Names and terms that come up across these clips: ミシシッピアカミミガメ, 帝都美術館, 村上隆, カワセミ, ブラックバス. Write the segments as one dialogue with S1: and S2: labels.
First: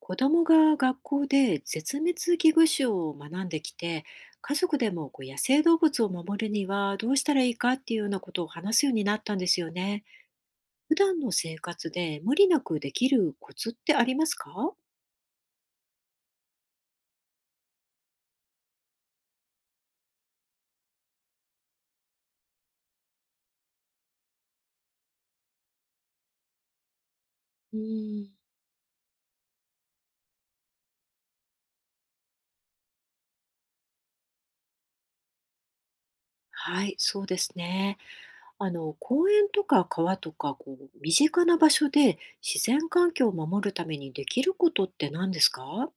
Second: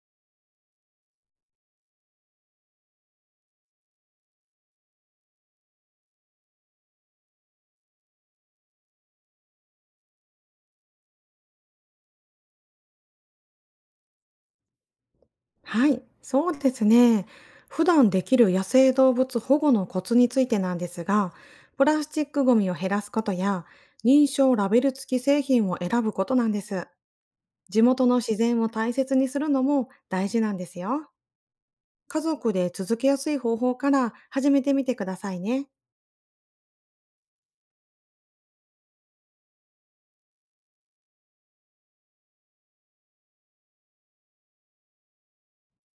S1: 子供が学校で絶滅危惧種を学んできて、家族でもこう野生動物を守るにはどうしたらいいかっていうようなことを話すようになったんですよね。普段の生活で無理なくできるコツってありますか？
S2: はい、そうですね。普段できる野生動物保護のコツについてなんですが、プラスチックごみを減らすことや、認証ラベル付き製品を選ぶことなんです。
S1: う
S2: 地元の
S1: ー
S2: 自
S1: ん。
S2: 然を大切にするのも大事なんですよ。家族で続けやすい方法から始めてみてくださいね。
S1: はい、そうですね。あの、公園とか川とか、こう、身近な場所で自然環境を守るためにできることって何ですか？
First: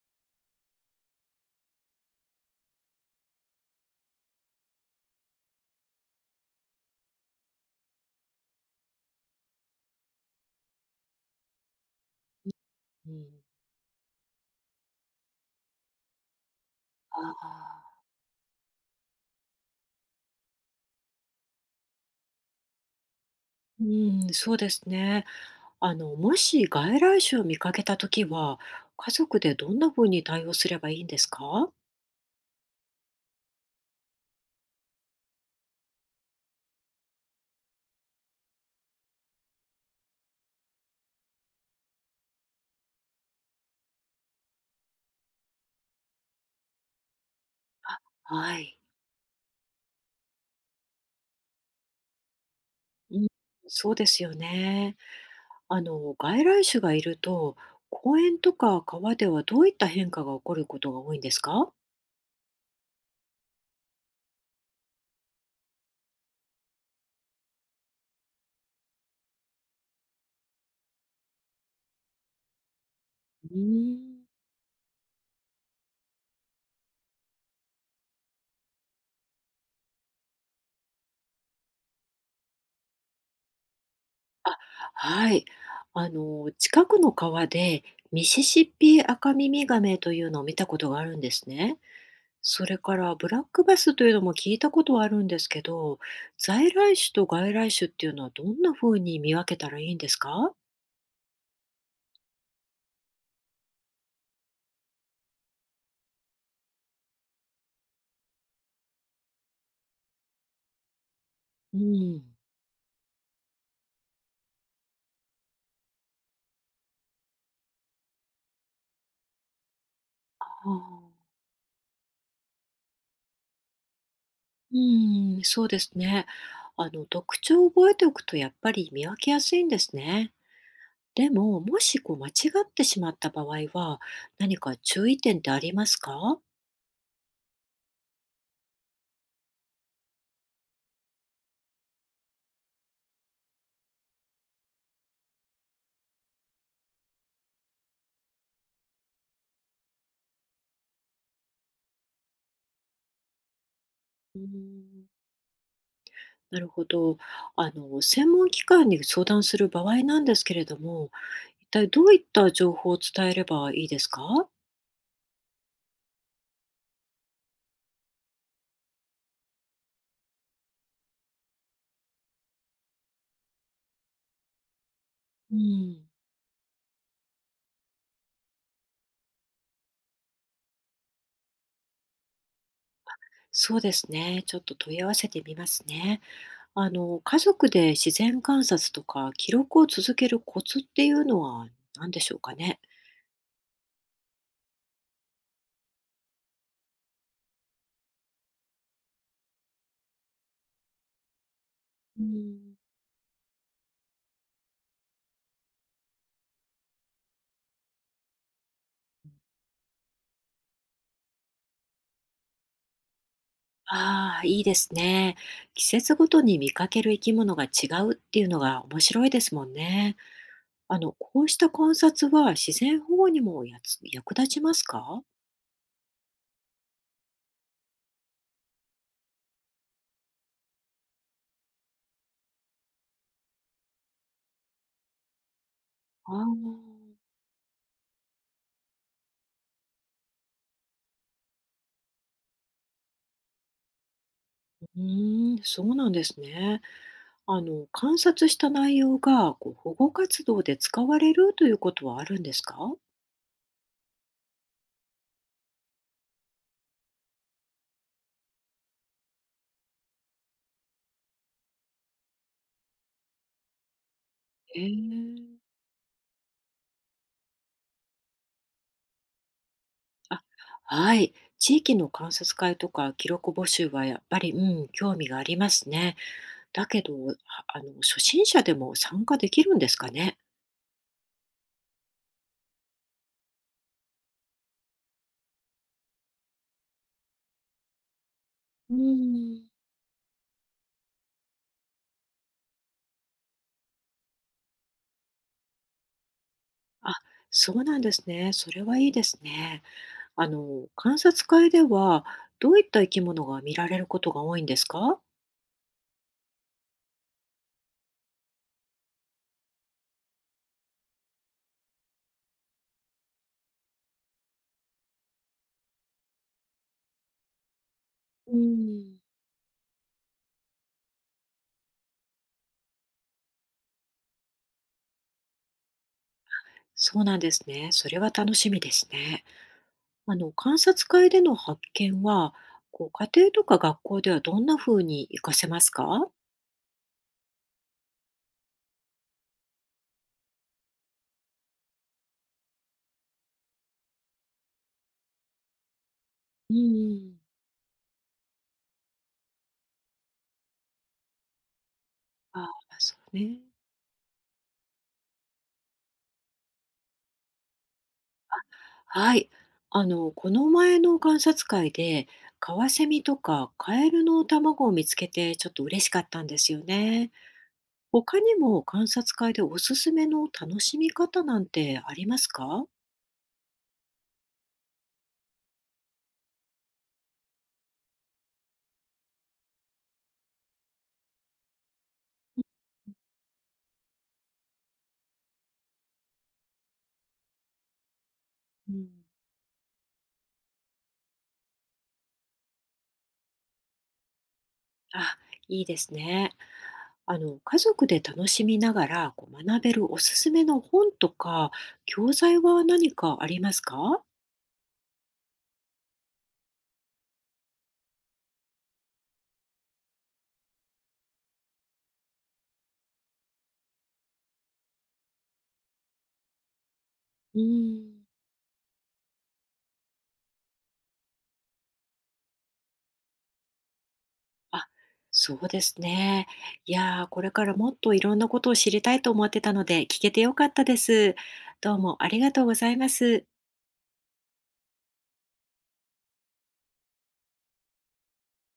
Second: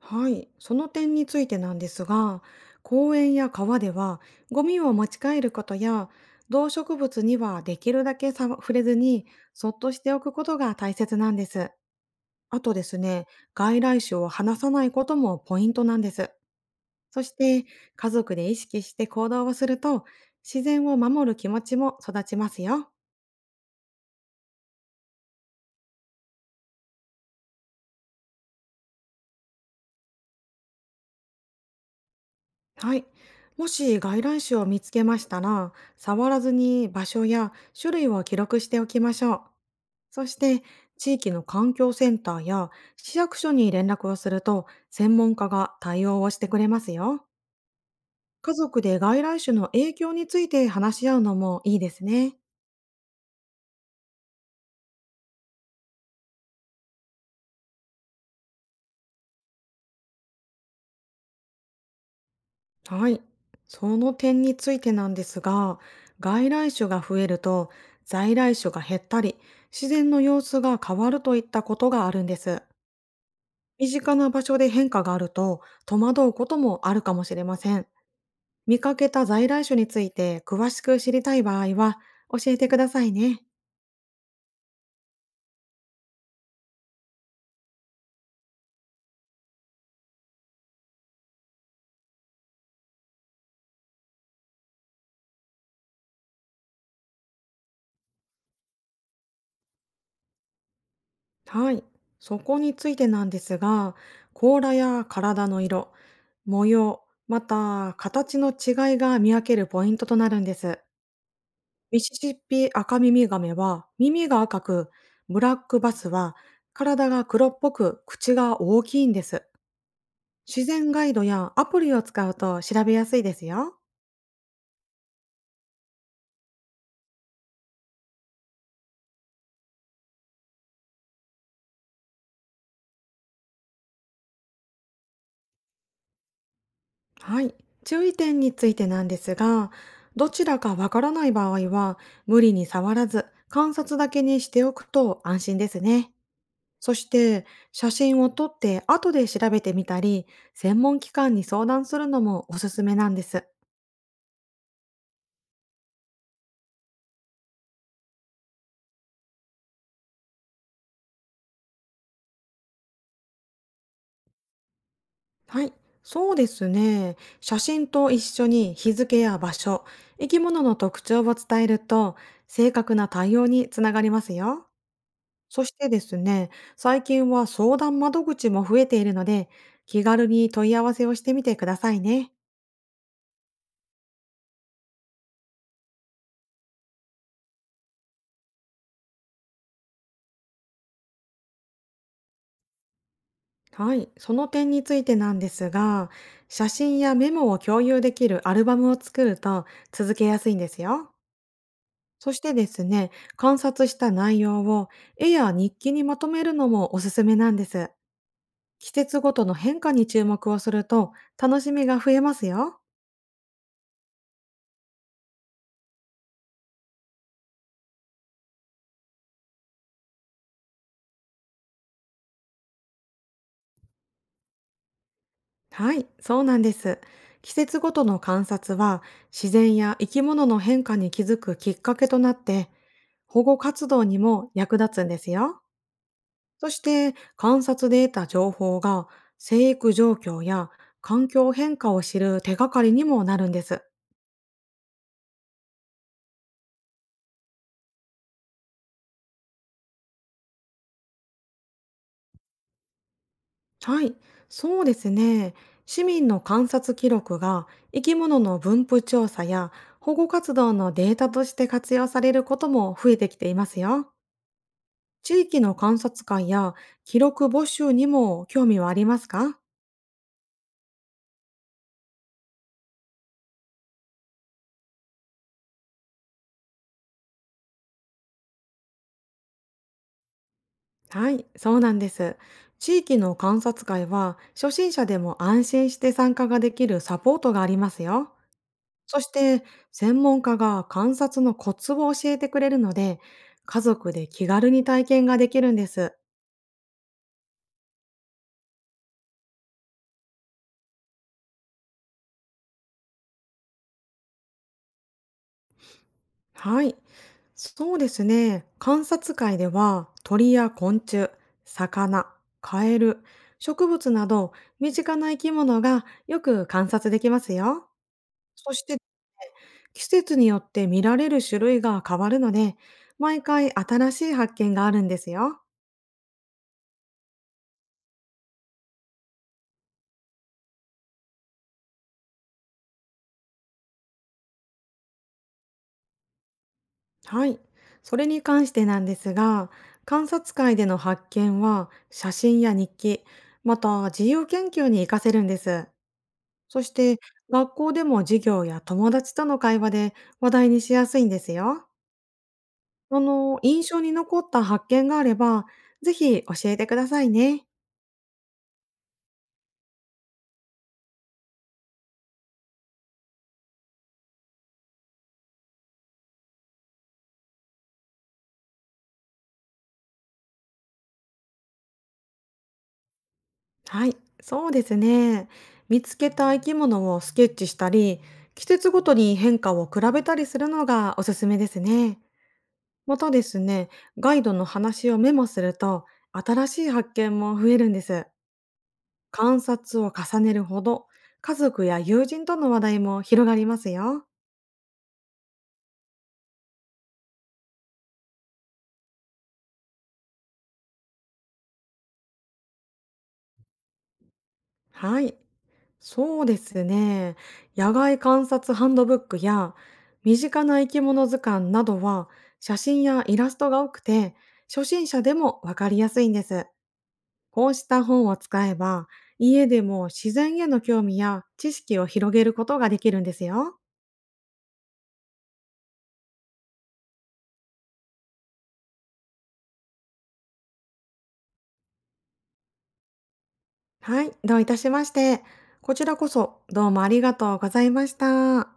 S2: はい、その点についてなんですが、公園や川ではゴミを持ち帰ることや、動植物にはできるだけさ触れずに、そっとしておくことが大切なんです。あとです
S1: うん。
S2: ね、外来種を話さないこともポイントなんです。そして、
S1: ああ。
S2: 家族で意識して行動をすると、自然を守る気持ちも育ちますよ。
S1: うん、そうですね。あの、もし外来種を見かけたときは、家族でどんなふうに対応すればいいんですか？
S2: はい。もし外来種を見つけましたら、触らずに場所や種類を記録しておきましょう。そして、地域の環境センターや市役所に連絡をすると、専門家が対応をしてくれますよ。家
S1: はい。
S2: 族で外来種の影響について話し合うのもいいですね。
S1: うん、そうですよね。あの、外来種がいると、公園とか川ではどういった変化が起こることが多いんですか？
S2: はい。その点についてなんですが、外来種が増えると、在来種が減ったり、自然の様子が変わるといったことがあるんです。
S1: う
S2: 身
S1: ー
S2: 近
S1: ん。
S2: な場所で変化があると戸惑うこともあるかもしれません。見かけた在来種について詳しく知りたい場合は教えてくださいね。
S1: あ、はい。あの、近くの川でミシシッピアカミミガメというのを見たことがあるんですね。それからブラックバスというのも聞いたことはあるんですけど、在来種と外来種っていうのはどんな風に見分けたらいいんですか？
S2: はい。そこについてなんですが、甲羅や体の色、模様、また形の違いが見分けるポイントとなるんです。
S1: う
S2: ミシシ
S1: ん。
S2: ッピアカミミガメは耳が赤く、ブラックバスは体が黒っぽく口が大きいんです。
S1: あ
S2: 自然ガイド
S1: あ、
S2: やアプリを使うと調べやすいですよ。
S1: うん、そうですね。あの、特徴を覚えておくとやっぱり見分けやすいんですね。でも、もしこう間違ってしまった場合は、何か注意点ってありますか？
S2: はい。注意点についてなんですが、どちらかわからない場合は、無理に触らず、観察だけにしておくと安心ですね。そして、写真を撮って後で調べてみたり、専門機関に相談するのもおすすめなんです。
S1: うん、なるほど。あの、専門機関に相談する場合なんですけれども、一体どういった情報を伝えればいいですか？
S2: はい。そうですね。写真と一緒に日付や場所、生き物の特徴を伝えると、正確な対応につながりますよ。
S1: う
S2: そしてで
S1: ん。
S2: すね、最近は相談窓口も増えているので、気軽に問い合わせをしてみてくださいね。
S1: そうですね。ちょっと問い合わせてみますね。あの、家族で自然観察とか記録を続けるコツっていうのは何でしょうかね。
S2: はい、その点についてなんですが、写真やメモを共有できるアルバムを作ると続けやすいんですよ。
S1: う
S2: そして
S1: ん。
S2: ですね、観察した内容を絵や日記にまとめるのもおすすめなんです。季節ごとの変化に注目をすると楽しみが増えますよ。
S1: ああ、いいですね。季節ごとに見かける生き物が違うっていうのが面白いですもんね。あの、こうした観察は自然保護にもやつ役立ちますか？
S2: はい、そうなんです。季節ごとの観察は自然や生き物の変化に気づくきっかけとなって保護活動にも役立つんですよ。
S1: ああ。
S2: そして観察で得た情報が生育状況や環境変化を知る手がかりにもなるんです。
S1: うーん、そうなんですね。あの、観察した内容がこう保護活動で使われるということはあるんですか？
S2: はい、そうですね。市民の観察記録が生き物の分布調査や保護活動のデータとして活用されることも増えてきていますよ。
S1: へえ
S2: 地
S1: ー。
S2: 域の観察会や記録募集にも興味はありますか？
S1: あ、はい。地域の観察会とか記録募集はやっぱり、うん、興味がありますね。だけど、ああの、初心者でも参加できるんですかね？
S2: はい、そうなんです。地域の観察会は初心者でも安心して参加ができるサポートがありますよ。
S1: う
S2: そして
S1: ん。
S2: 専門家が観察のコツを教えてくれるので家族で気軽に体験ができるんです。
S1: あ、そうなんですね。それはいいですね。あの、観察会では、どういった生き物が見られることが多いんですか？
S2: はい。そうですね。観察会では鳥や昆虫、魚、カエル、植物など身近な生き物がよく観察できますよ。
S1: う
S2: そして
S1: ん、
S2: 季節によって見られる種類が変わるので、毎回新しい発見があるんですよ。
S1: そうなんですね。それは楽しみですね。あの、観察会での発見は、こう家庭とか学校ではどんな風に活かせますか？
S2: はい。それに関してなんですが、観察会での発見は写真や日記、また自由研究に活かせるんです。
S1: う
S2: そして、
S1: ん、
S2: 学校でも授業や友達との会話で話題にしやすいんですよ。
S1: あ、そ
S2: あ
S1: う
S2: の、
S1: ね。
S2: 印象に残った発見があれば、ぜひ教えてくださいね。
S1: はい。あの、この前の観察会で、カワセミとかカエルの卵を見つけて、ちょっと嬉しかったんですよね。他にも観察会でおすすめの楽しみ方なんてありますか？
S2: はい、そうですね。見つけた生き物をスケッチしたり、季節ごとに変化を比べたりするのがおすすめですね。またですね、ガイドの話をメモすると、新しい発見も増えるんです。
S1: うん、
S2: 観察を重ねるほど、家族や友人との話題も広がりますよ。
S1: あ、いいですね。あの、家族で楽しみながらこう学べるおすすめの本とか教材は何かありますか？
S2: はい、そうですね。野外観察ハンドブックや身近な生き物図鑑などは写真やイラストが多くて初心者でもわかりやすいんです。
S1: う
S2: こうした
S1: ん。
S2: 本を使えば家でも自然への興味や知識を広げることができるんですよ。
S1: あ、そうですね。いやー、これからもっといろんなことを知りたいと思ってたので、聞けてよかったです。どうもありがとうございます。
S2: はい、どういたしまして。こちらこそどうもありがとうございました。